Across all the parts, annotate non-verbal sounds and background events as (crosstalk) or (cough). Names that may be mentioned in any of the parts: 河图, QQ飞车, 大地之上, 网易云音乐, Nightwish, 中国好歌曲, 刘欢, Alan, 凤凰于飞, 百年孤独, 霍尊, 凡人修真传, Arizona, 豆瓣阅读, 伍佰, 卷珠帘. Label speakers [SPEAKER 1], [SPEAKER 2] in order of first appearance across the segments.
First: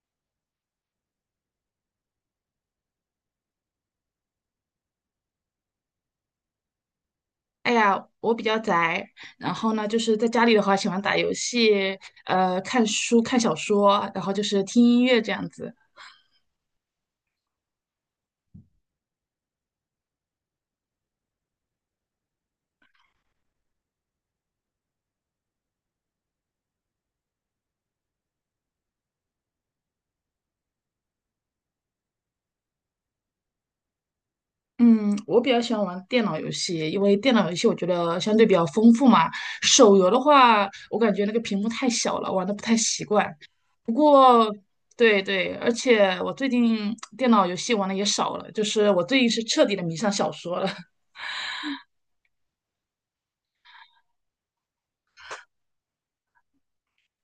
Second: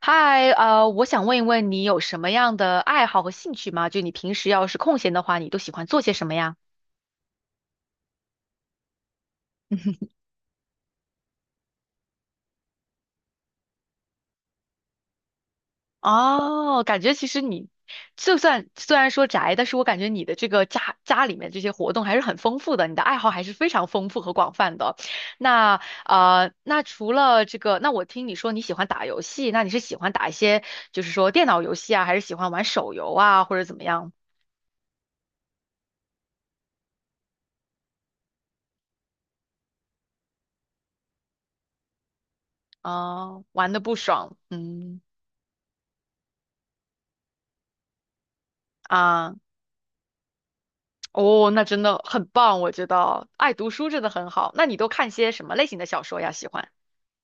[SPEAKER 1] 嗨，我想问一问你有什么样的爱好和兴趣吗？就你平时要是空闲的话，你都喜欢做些什么呀？
[SPEAKER 2] 哎呀，我比较宅，然后呢，就是在家里的话，喜欢打游戏，看书、看小说，然后就是听音乐这样子。
[SPEAKER 1] 哦，感觉其实你就算虽然说宅，但是我感觉你的这个家里面这些活动还是很丰富的，你的爱好还是非常丰富和广泛的。那那除了这个，那我听你说你喜欢打游戏，那你是喜欢打一些就是说电脑游戏啊，还是喜欢玩手游啊，或者怎么样？
[SPEAKER 2] 嗯，我比较喜欢玩电脑游戏，因为电脑游戏我觉得相对比较丰富嘛。手游的话，我感觉那个屏幕太小了，玩的不太习惯。
[SPEAKER 1] 啊、玩的
[SPEAKER 2] 不
[SPEAKER 1] 不爽，
[SPEAKER 2] 过，
[SPEAKER 1] 嗯
[SPEAKER 2] 对对，而且我最近电脑游戏玩的也少了，就是我最近
[SPEAKER 1] 啊。
[SPEAKER 2] 是彻底的迷上小说了。
[SPEAKER 1] 哦，那真的很棒，我觉得爱读书真的很好。那你都看些什么类型的小说呀？喜欢？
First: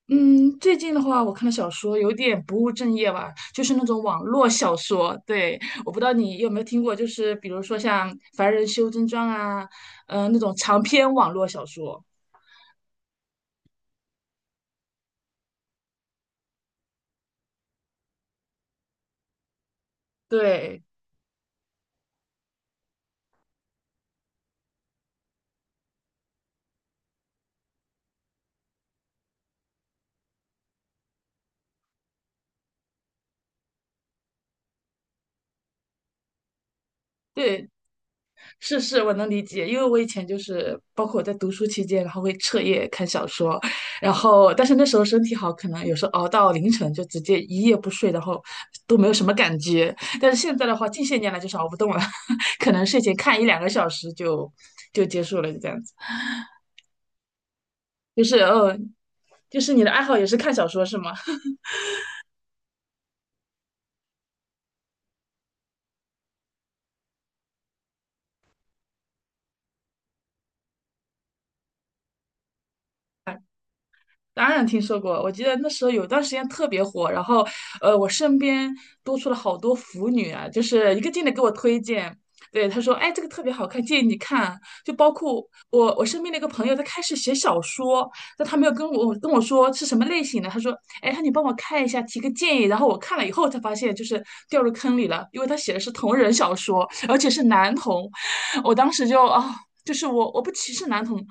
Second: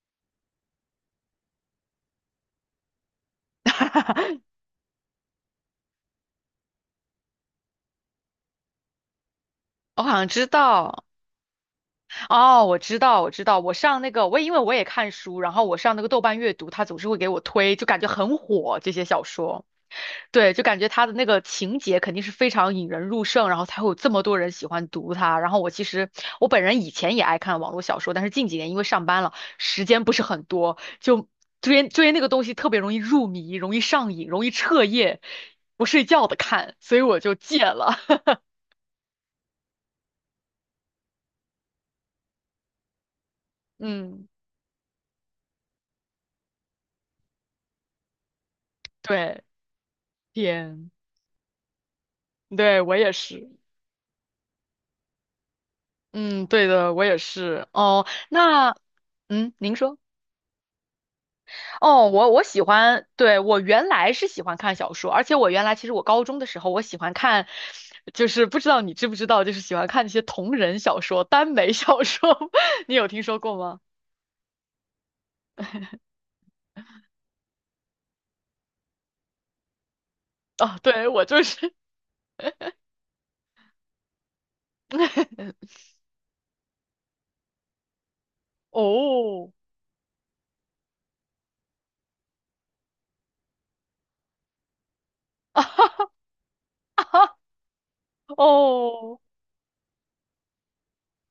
[SPEAKER 2] 嗯，最近的话，我看的小说有点不务正业吧，就是那种网络小说。对，我不知道你有没有听过，就是比如说像《凡人修真传》啊，
[SPEAKER 1] 我好像
[SPEAKER 2] 嗯，那
[SPEAKER 1] 知
[SPEAKER 2] 种长
[SPEAKER 1] 道，
[SPEAKER 2] 篇网络小说。
[SPEAKER 1] 哦，我知道，我知道，我上那个，我也因为我也看书，然后我上那个豆瓣阅读，它总是会给我推，就感觉很火这些小说。对，就感
[SPEAKER 2] 对，
[SPEAKER 1] 觉他的那个情节肯定是非常引人入胜，然后才会有这么多人喜欢读它。然后我其实我本人以前也爱看网络小说，但是近几年因为上班了，时间不是很多，就追那个东西特别容易入迷，容易上瘾，容易彻夜不睡觉的看，所以我就戒
[SPEAKER 2] 对，
[SPEAKER 1] 了。(laughs)
[SPEAKER 2] 是是，我能理解，因为我以前就是，包括我在读书期间，然后会彻夜看小说，然
[SPEAKER 1] 嗯，
[SPEAKER 2] 后但是那时候身体好，可能有时候熬到凌晨就直接一夜不睡，然后都没有什么
[SPEAKER 1] 对，
[SPEAKER 2] 感觉。但是现在的话，
[SPEAKER 1] 点，
[SPEAKER 2] 近些年来就是熬不动了，(laughs) 可
[SPEAKER 1] 对
[SPEAKER 2] 能
[SPEAKER 1] 我
[SPEAKER 2] 睡
[SPEAKER 1] 也
[SPEAKER 2] 前看一
[SPEAKER 1] 是。
[SPEAKER 2] 两个小时就结束了，就这样子。
[SPEAKER 1] 嗯，对的，我也是。哦，
[SPEAKER 2] 就是
[SPEAKER 1] 那，
[SPEAKER 2] 呃，
[SPEAKER 1] 嗯，
[SPEAKER 2] 就
[SPEAKER 1] 您
[SPEAKER 2] 是你的
[SPEAKER 1] 说。
[SPEAKER 2] 爱好也是看小说是吗？
[SPEAKER 1] 哦，我喜欢，对，我原来是喜欢看小说，而且我原来其实我高中的时候我喜欢看，就是不知道你知不知道，就是喜欢看那些同人小说、耽美小说，(laughs) 你有听说过吗？
[SPEAKER 2] 当然听说过，我记得那时候有段时间特别火，然后，我身边多出了好多腐女啊，就
[SPEAKER 1] 哦，
[SPEAKER 2] 是一
[SPEAKER 1] 对，
[SPEAKER 2] 个
[SPEAKER 1] 我
[SPEAKER 2] 劲的给
[SPEAKER 1] 就
[SPEAKER 2] 我
[SPEAKER 1] 是，
[SPEAKER 2] 推荐。对，他说，哎，这个特别好看，建议你看。就包括
[SPEAKER 1] (laughs)
[SPEAKER 2] 我，我身边的一个朋友，他开始写小说，但他没有跟我跟我
[SPEAKER 1] 哦，
[SPEAKER 2] 说是什么类型的。他说，哎，他你帮我看一下，提个建议。然后我看了以后才发现，就是掉入坑里了，因为他写的是同人小说，而且
[SPEAKER 1] (laughs)
[SPEAKER 2] 是男同。(laughs) 我当时
[SPEAKER 1] 哦。
[SPEAKER 2] 就啊，就是我不歧视男同，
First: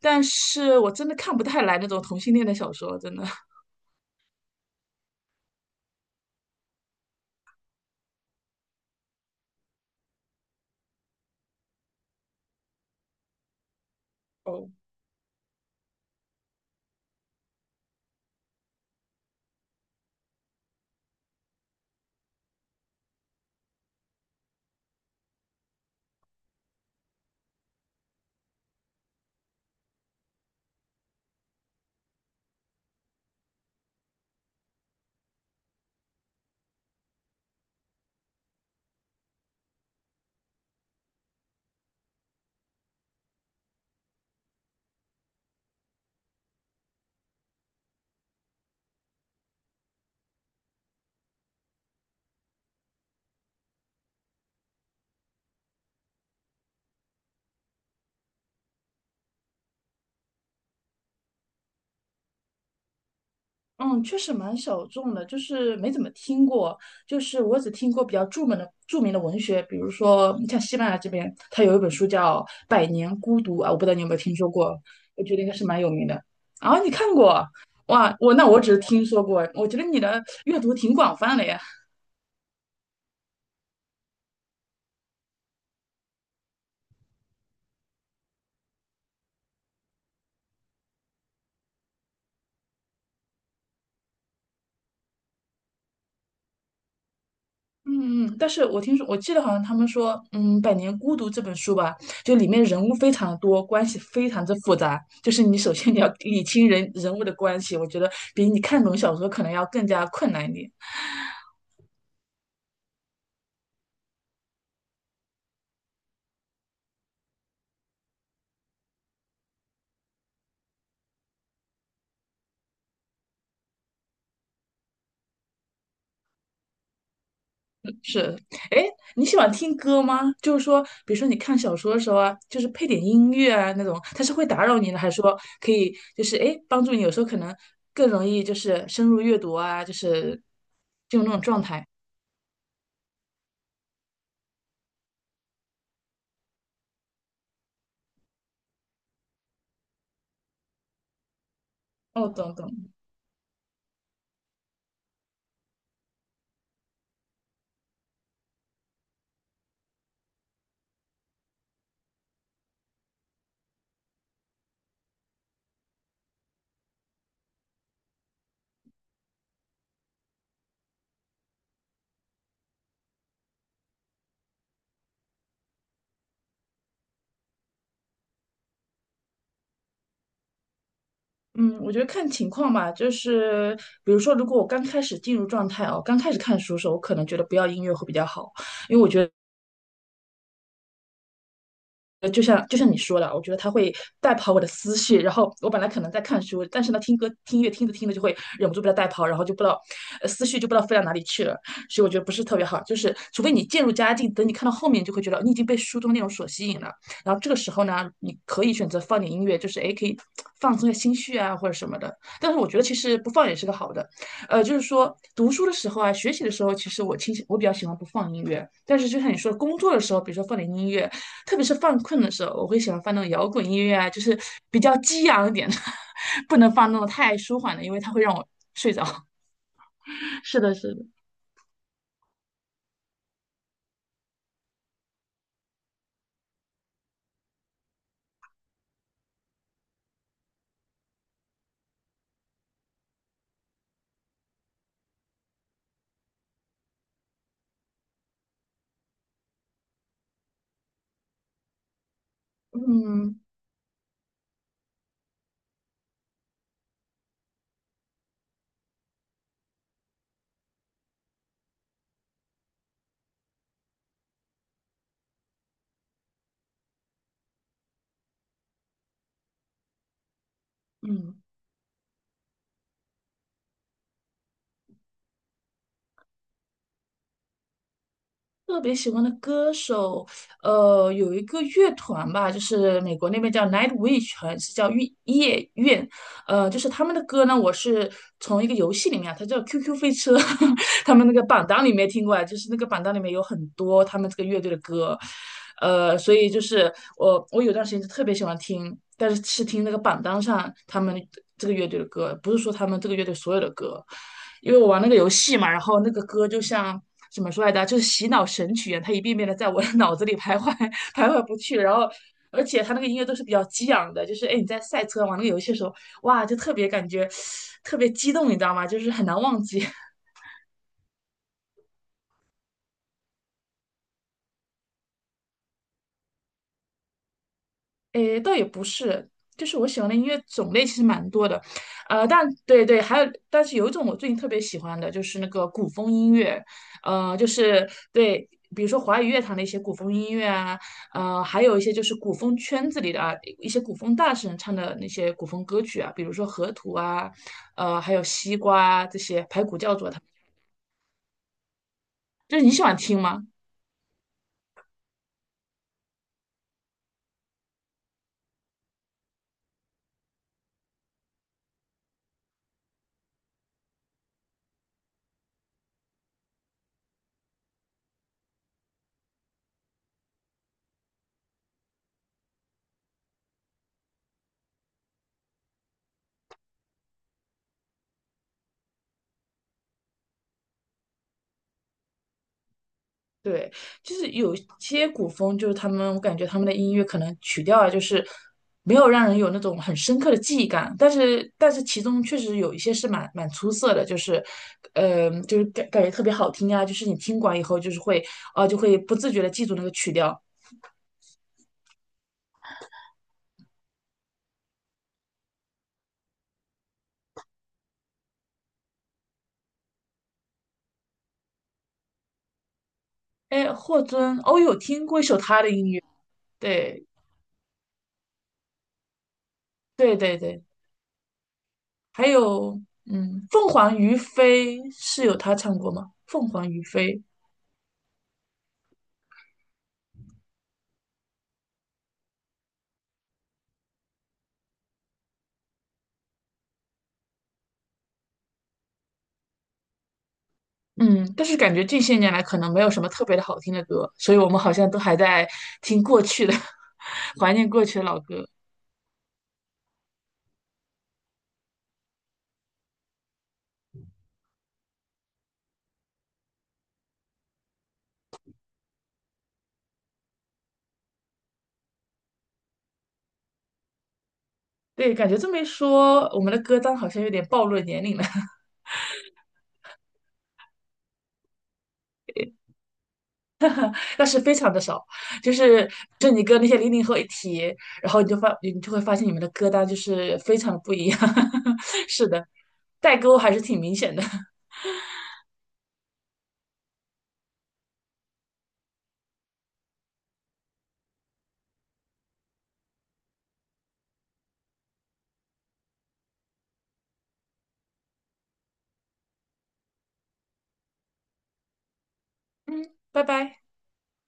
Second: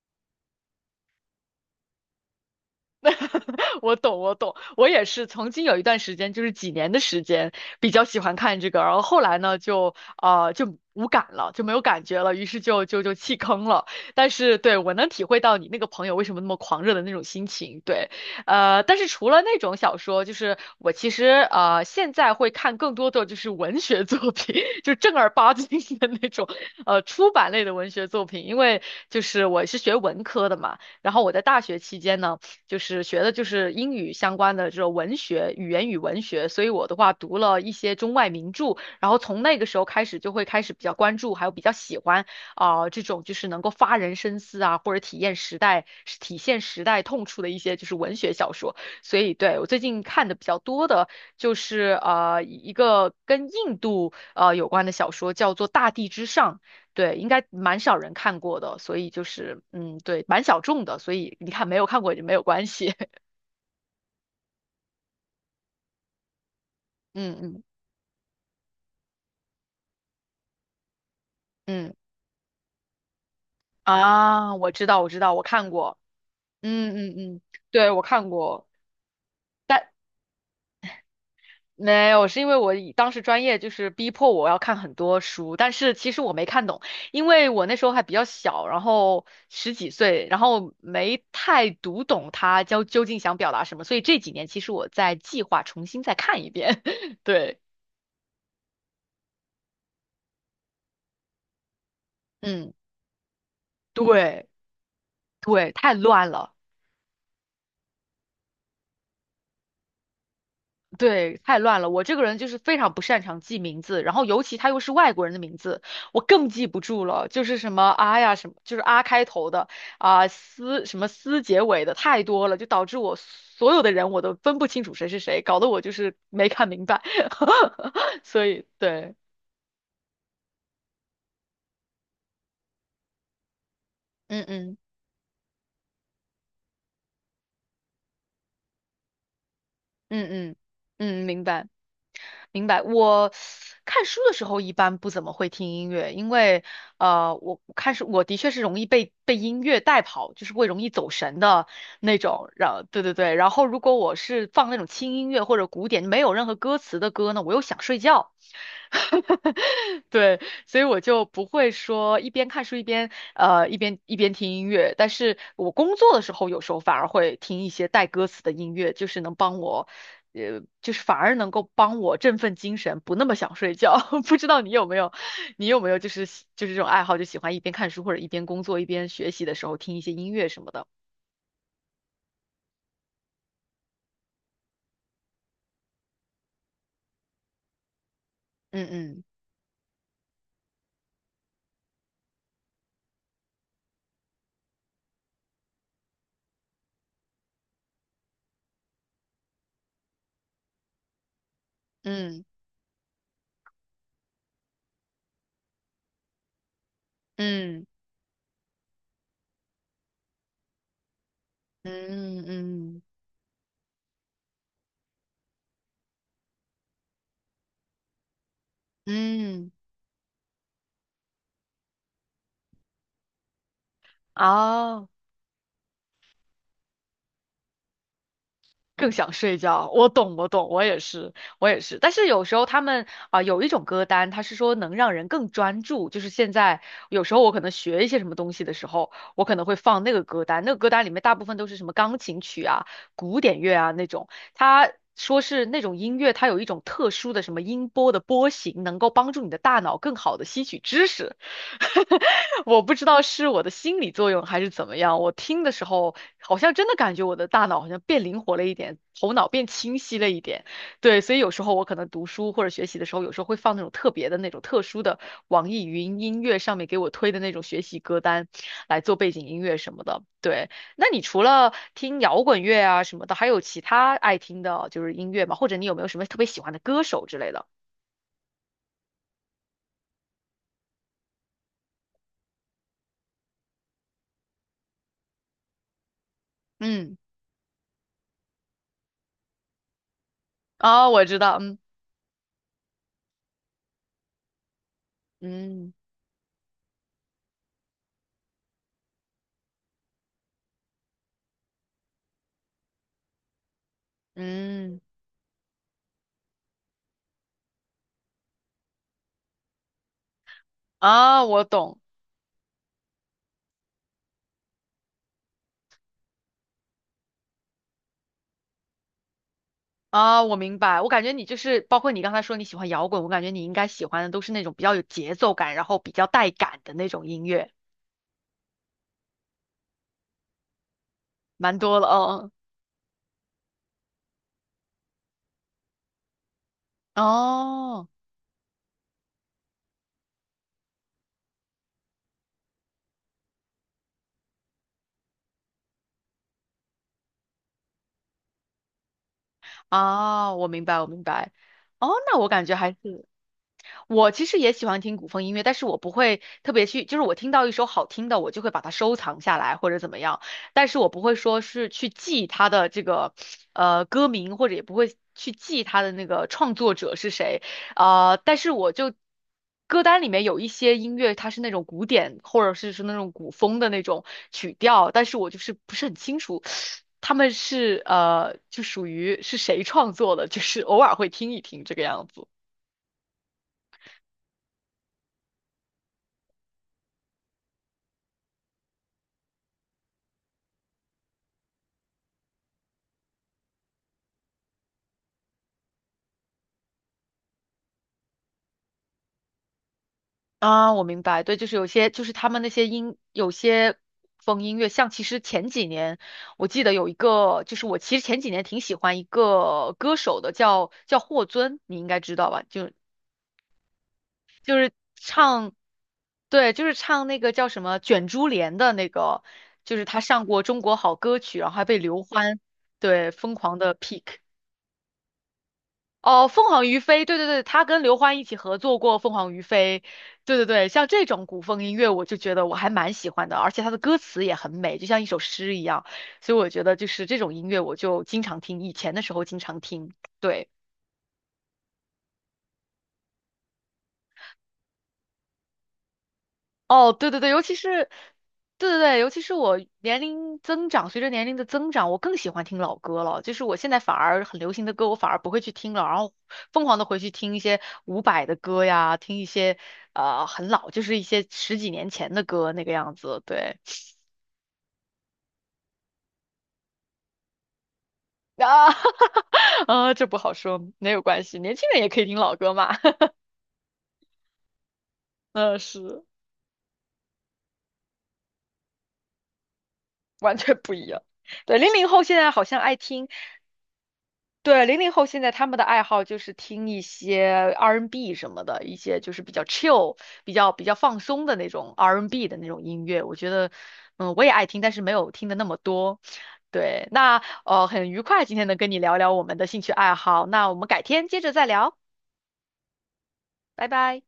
[SPEAKER 2] 但是我真的看不太来那种同性恋的小说，真的。
[SPEAKER 1] (laughs) 我懂，我懂，我也是曾经有一段时间，就是几年的时间，比较喜欢看这个，然后后来呢，就啊，就无感了，就没有感觉了，于是就弃坑了。但是
[SPEAKER 2] 哦，
[SPEAKER 1] 对我能体会到你那个朋友为什么那么狂热的那种心情，对，但是除了那种小说，就是我其实现在会看更多的就是文学作品，(laughs) 就正儿八经的那种出版类的文学作品，因为就是我是学文科的嘛，然后我在大学期间呢。就是学的就是英语相关的这种文学、语言与文学，所以我的话读了一些中外名著，然后从那个时候开始就会开始比较关注，还有比较喜欢啊、这种就是能够发人深思啊，或者体现时代痛处的一些就是文学小说。所以对我最近看的比较多的就是一个跟印度有关的小说，叫做《大地之上》。对，应该蛮少人看过的，所以就是嗯，对，蛮小众的，所以你看没有看过也没有关系。(laughs)
[SPEAKER 2] 嗯，确实蛮小众的，就是没怎么听过。就
[SPEAKER 1] 嗯
[SPEAKER 2] 是我
[SPEAKER 1] 嗯
[SPEAKER 2] 只听过比较著名的文学，比如说像西班牙这边，它有一本
[SPEAKER 1] 嗯
[SPEAKER 2] 书叫《百年孤独》啊，我不知道你有没有听说
[SPEAKER 1] 啊，我
[SPEAKER 2] 过，
[SPEAKER 1] 知道我知
[SPEAKER 2] 我
[SPEAKER 1] 道，
[SPEAKER 2] 觉
[SPEAKER 1] 我
[SPEAKER 2] 得应该是
[SPEAKER 1] 看
[SPEAKER 2] 蛮有
[SPEAKER 1] 过。
[SPEAKER 2] 名的。啊，你
[SPEAKER 1] 嗯嗯
[SPEAKER 2] 看
[SPEAKER 1] 嗯，
[SPEAKER 2] 过？
[SPEAKER 1] 对，我
[SPEAKER 2] 哇，
[SPEAKER 1] 看
[SPEAKER 2] 我那我
[SPEAKER 1] 过，
[SPEAKER 2] 只是听说过，我觉得
[SPEAKER 1] 但
[SPEAKER 2] 你的阅读挺广泛的呀。
[SPEAKER 1] 没有，是因为我以当时专业就是逼迫我要看很多书，但是其实我没看懂，因为我那时候还比较小，然后十几岁，然后没太读懂他究竟想表达什么，所以这几年其实我在计划重新再看一遍。(laughs) 对，
[SPEAKER 2] 嗯嗯，但是我听说，我记得好像他们说，嗯，《百年孤独》这本书吧，就里面
[SPEAKER 1] 嗯，
[SPEAKER 2] 人物非常的多，关系非常
[SPEAKER 1] 对。
[SPEAKER 2] 之复杂。就是你
[SPEAKER 1] 对，
[SPEAKER 2] 首先
[SPEAKER 1] 太
[SPEAKER 2] 你要
[SPEAKER 1] 乱
[SPEAKER 2] 理
[SPEAKER 1] 了，
[SPEAKER 2] 清人物的关系，我觉得比你看懂小说可能要更加困难一点。
[SPEAKER 1] 对，太乱了。我这个人就是非常不擅长记名字，然后尤其他又是外国人的名字，我更记不住了。就是什么啊呀，什么就是啊开头的啊思什么思结尾的太多了，就导致我所有的人我都分不清楚谁是谁，搞得我就是没看明白。(laughs)
[SPEAKER 2] 是，
[SPEAKER 1] 所以
[SPEAKER 2] 哎，
[SPEAKER 1] 对，
[SPEAKER 2] 你喜欢听歌吗？就是说，比如说你看小说的时候啊，就是配点音乐啊那种，它是
[SPEAKER 1] 嗯
[SPEAKER 2] 会打
[SPEAKER 1] 嗯
[SPEAKER 2] 扰你呢，还是说可以就是哎帮助你？有时候可能更容易就是深入阅读啊，就
[SPEAKER 1] 嗯
[SPEAKER 2] 是
[SPEAKER 1] 嗯
[SPEAKER 2] 进
[SPEAKER 1] 嗯，
[SPEAKER 2] 入那种
[SPEAKER 1] 明
[SPEAKER 2] 状
[SPEAKER 1] 白。
[SPEAKER 2] 态。
[SPEAKER 1] 明白。我看书的时候一般不怎么会听音乐，因为我看书我的确是容易被音乐带跑，就是会容易走神的那
[SPEAKER 2] 哦，
[SPEAKER 1] 种。
[SPEAKER 2] 懂
[SPEAKER 1] 然后
[SPEAKER 2] 懂。
[SPEAKER 1] 对对对，然后如果我是放那种轻音乐或者古典没有任何歌词的歌呢，我又想睡觉。(laughs) 对，所以我就不会说一边看书一边听音乐，但是我工作的时候有时候反而会听一些带歌词的音乐，就是能帮我，就是反而能够帮我振奋精神，不那么想睡觉。(laughs) 不知道你有没有，你有没有就是这种爱好，就喜欢一边看书或者一边工作一边学习的时候听一些音乐什么的。
[SPEAKER 2] 嗯，我觉得看情况吧，就是比如说，如果我刚开始进入状态哦，刚开始看书的时候，我可能觉得不要音乐会比较好，
[SPEAKER 1] 嗯
[SPEAKER 2] 因为我
[SPEAKER 1] 嗯
[SPEAKER 2] 觉得。就像你说的啊，我觉得它会带跑我的思绪。然后我本来可能在看书，但是呢，听歌听音乐听着听着就会忍不住被它带跑，然后就不知道，呃思绪就不知道飞到哪里去了。所以我觉得不是
[SPEAKER 1] 嗯
[SPEAKER 2] 特别好，就是除非你渐入佳境，等你看到后面，就会觉得哦你已经被书中内容所吸引了。然后这个时候
[SPEAKER 1] 嗯
[SPEAKER 2] 呢，你可以选择放点音乐，就是诶，可以放松一下心绪啊，或者什么的。
[SPEAKER 1] 嗯
[SPEAKER 2] 但是我觉得其
[SPEAKER 1] 嗯
[SPEAKER 2] 实不放也是个好的，就是说读书的时候啊，学习的时候，其实我倾向我比较喜欢不放音乐，但是就像你说，
[SPEAKER 1] 嗯，
[SPEAKER 2] 工作的时候，比如说放点音乐。特别是犯困的时候，我会喜欢放那种摇滚音乐啊，就是比较
[SPEAKER 1] 哦。
[SPEAKER 2] 激昂一点的，(laughs) 不能放那种太舒缓的，因为它会让我睡着。
[SPEAKER 1] 更想睡觉。我懂，
[SPEAKER 2] (laughs)
[SPEAKER 1] 我
[SPEAKER 2] 是
[SPEAKER 1] 懂，
[SPEAKER 2] 的，
[SPEAKER 1] 我
[SPEAKER 2] 是
[SPEAKER 1] 也
[SPEAKER 2] 的，
[SPEAKER 1] 是，我也是。但是有时候他们啊、有一种歌单，它是说能让人更专注。就是现在有时候我可能学一些什么东西的时候，我可能会放那个歌单。那个歌单里面大部分都是什么钢琴曲啊、古典乐啊那种。它说是那种音乐，它有一种特殊的什么音波的波形，能够帮助你的大脑更好的吸取知识。(laughs) 我不知道
[SPEAKER 2] 嗯
[SPEAKER 1] 是我的心理作用还是怎么样，我听的时候。好像真的感觉我的大脑好像变灵活了一点，头脑变清晰了一点。对，所以有时候我可能读书或者学习的时候，有时候会放那种特别的那种特殊的网易云音乐上面给我推的那种学习歌单来做背景音乐什么的。对，那你
[SPEAKER 2] 嗯，
[SPEAKER 1] 除了听摇滚乐啊什么的，还有其他爱听的就是音乐吗？或者你有没有什么特别喜欢的歌手之类的？
[SPEAKER 2] 特别喜欢的歌手，呃，有一个乐团吧，就是美国那边叫 Nightwish，好像是叫夜夜愿就是他们
[SPEAKER 1] 嗯，
[SPEAKER 2] 的歌呢，我是从一个游戏里面啊它叫 QQ 飞车，(laughs)
[SPEAKER 1] 啊，
[SPEAKER 2] 他
[SPEAKER 1] 我
[SPEAKER 2] 们那
[SPEAKER 1] 知
[SPEAKER 2] 个
[SPEAKER 1] 道，
[SPEAKER 2] 榜
[SPEAKER 1] 嗯
[SPEAKER 2] 单里面听过来，就是那个榜单里面有很多他们这个乐队的歌，
[SPEAKER 1] 嗯
[SPEAKER 2] 所以就是我有段时间就特别喜欢听，但是是听那个榜单上他们这个乐队的歌，不是说他们这个乐队所有的歌，因为我
[SPEAKER 1] 嗯，
[SPEAKER 2] 玩那个游戏嘛，然后那个歌就像。怎么说来着？就是洗脑神曲一样，它一遍遍的在我的 (laughs) 脑子里徘徊，徘
[SPEAKER 1] 啊，
[SPEAKER 2] 徊不
[SPEAKER 1] 我
[SPEAKER 2] 去。然
[SPEAKER 1] 懂。
[SPEAKER 2] 后而且他那个音乐都是比较激昂的，就是哎你在赛车玩那个游戏的时候，哇，就特别感觉特别激动，你知道吗？就是很难忘记。(laughs)
[SPEAKER 1] 啊，我明白。我感觉你就是，包括你刚才说你喜欢摇滚，我感觉你应该喜欢的都是那种比较有节奏感，然后比较带感的那种音乐，
[SPEAKER 2] 哎，倒也不是，就是我喜欢的音乐种类其实蛮多的，
[SPEAKER 1] 蛮多了。
[SPEAKER 2] 呃，但
[SPEAKER 1] 哦
[SPEAKER 2] 对对，还有，但是有一种我最近特别喜欢的就是那个古风音乐，呃，就是
[SPEAKER 1] 哦
[SPEAKER 2] 对。比如说华语乐坛的一些古风音乐啊，还有一些就是古风圈子里的啊，一些古风大神唱的那些古风歌曲啊，比如说河图啊，还有西瓜啊这些排骨教主啊
[SPEAKER 1] 啊，我明白，我明白。哦，那我
[SPEAKER 2] 就
[SPEAKER 1] 感
[SPEAKER 2] 是你
[SPEAKER 1] 觉
[SPEAKER 2] 喜
[SPEAKER 1] 还是，
[SPEAKER 2] 欢听吗？
[SPEAKER 1] 我其实也喜欢听古风音乐，但是我不会特别去，就是我听到一首好听的，我就会把它收藏下来或者怎么样，但是我不会说是去记它的这个歌名，或者也不会去记它的那个创作者是谁，但是我就歌单里面有一些音乐，它是那种古典或者是那种古风的那种曲调，但是我就是不是很清楚。他们是就属于是谁创作的，就是偶尔会听一听这个样子。
[SPEAKER 2] 对，就是有些古风，就是他们，我感觉他们的音乐可能曲调啊，就是没有让人有那种很深刻的记忆感，但是其中确实有一些是蛮蛮出色的，就是，就是感觉特别好听啊，就是你听完以后就是会，啊、就会不自觉的记住那个曲调。
[SPEAKER 1] 啊，我明白，对，就是有些，就是他们那些音，有些风音乐，像其实前几年，我记得有一个，就是我其实前几年挺喜欢一个歌手的，叫霍尊，你应该知道吧？就
[SPEAKER 2] 哎，霍尊，哦，有听过一首他的
[SPEAKER 1] 唱，
[SPEAKER 2] 音乐，
[SPEAKER 1] 对，就是
[SPEAKER 2] 对
[SPEAKER 1] 唱那个叫什么《卷珠帘》的那个，就是
[SPEAKER 2] 对
[SPEAKER 1] 他
[SPEAKER 2] 对
[SPEAKER 1] 上过
[SPEAKER 2] 对，
[SPEAKER 1] 《中国好歌曲》，然后还被刘
[SPEAKER 2] 还
[SPEAKER 1] 欢
[SPEAKER 2] 有，
[SPEAKER 1] 对
[SPEAKER 2] 嗯，
[SPEAKER 1] 疯
[SPEAKER 2] 凤
[SPEAKER 1] 狂的
[SPEAKER 2] 凰于
[SPEAKER 1] pick。
[SPEAKER 2] 飞是有他唱过吗？
[SPEAKER 1] 哦，
[SPEAKER 2] 凤
[SPEAKER 1] 凤
[SPEAKER 2] 凰于
[SPEAKER 1] 凰于
[SPEAKER 2] 飞。
[SPEAKER 1] 飞，对对对，他跟刘欢一起合作过《凤凰于飞》，对对对，像这种古风音乐，我就觉得我还蛮喜欢的，而且他的歌词也很美，就像一首诗一样，所以我觉得就是这种音乐，我就经常听，以前的时候经常听，对。
[SPEAKER 2] 嗯，但是感觉近些年来可能没有什么特别的好听的歌，所以我们好像都还在听过去的，
[SPEAKER 1] 哦，对对
[SPEAKER 2] (laughs)
[SPEAKER 1] 对，
[SPEAKER 2] 怀
[SPEAKER 1] 尤
[SPEAKER 2] 念
[SPEAKER 1] 其
[SPEAKER 2] 过去
[SPEAKER 1] 是，
[SPEAKER 2] 的老歌。
[SPEAKER 1] 对对对，尤其是我年龄增长，随着年龄的增长，我更喜欢听老歌了。就是我现在反而很流行的歌，我反而不会去听了，然后疯狂的回去听一些伍佰的歌呀，听一些很老，就是一些十几年前的歌那个样子。对
[SPEAKER 2] 对，感觉这么一说，我们的歌单好像有点暴露年龄了，(laughs)
[SPEAKER 1] 啊，(laughs) 啊，这不好说，没有关系，年轻人也可以听老歌嘛。(laughs)
[SPEAKER 2] 但是非常的少。就
[SPEAKER 1] 嗯，
[SPEAKER 2] 是
[SPEAKER 1] 是
[SPEAKER 2] 你跟那些零零后一提，然后你就会发现你们的歌单就是
[SPEAKER 1] 完
[SPEAKER 2] 非常
[SPEAKER 1] 全
[SPEAKER 2] 的不
[SPEAKER 1] 不一
[SPEAKER 2] 一样。
[SPEAKER 1] 样。对，零零
[SPEAKER 2] (laughs)
[SPEAKER 1] 后
[SPEAKER 2] 是
[SPEAKER 1] 现
[SPEAKER 2] 的，
[SPEAKER 1] 在好像爱
[SPEAKER 2] 代
[SPEAKER 1] 听。
[SPEAKER 2] 沟还是挺明显的。
[SPEAKER 1] 对，零零后现在他们的爱好就是听一些 R&B n 什么的，一些就是chill、比较比较放松的那种 R&B n 的那种音乐。我觉得，嗯，我也爱听，但是没有听的那么多。对，那,很愉快今天能跟你聊聊我们的兴趣爱好。那我们改天接着再聊，
[SPEAKER 2] (laughs) 嗯，拜拜。
[SPEAKER 1] 拜拜。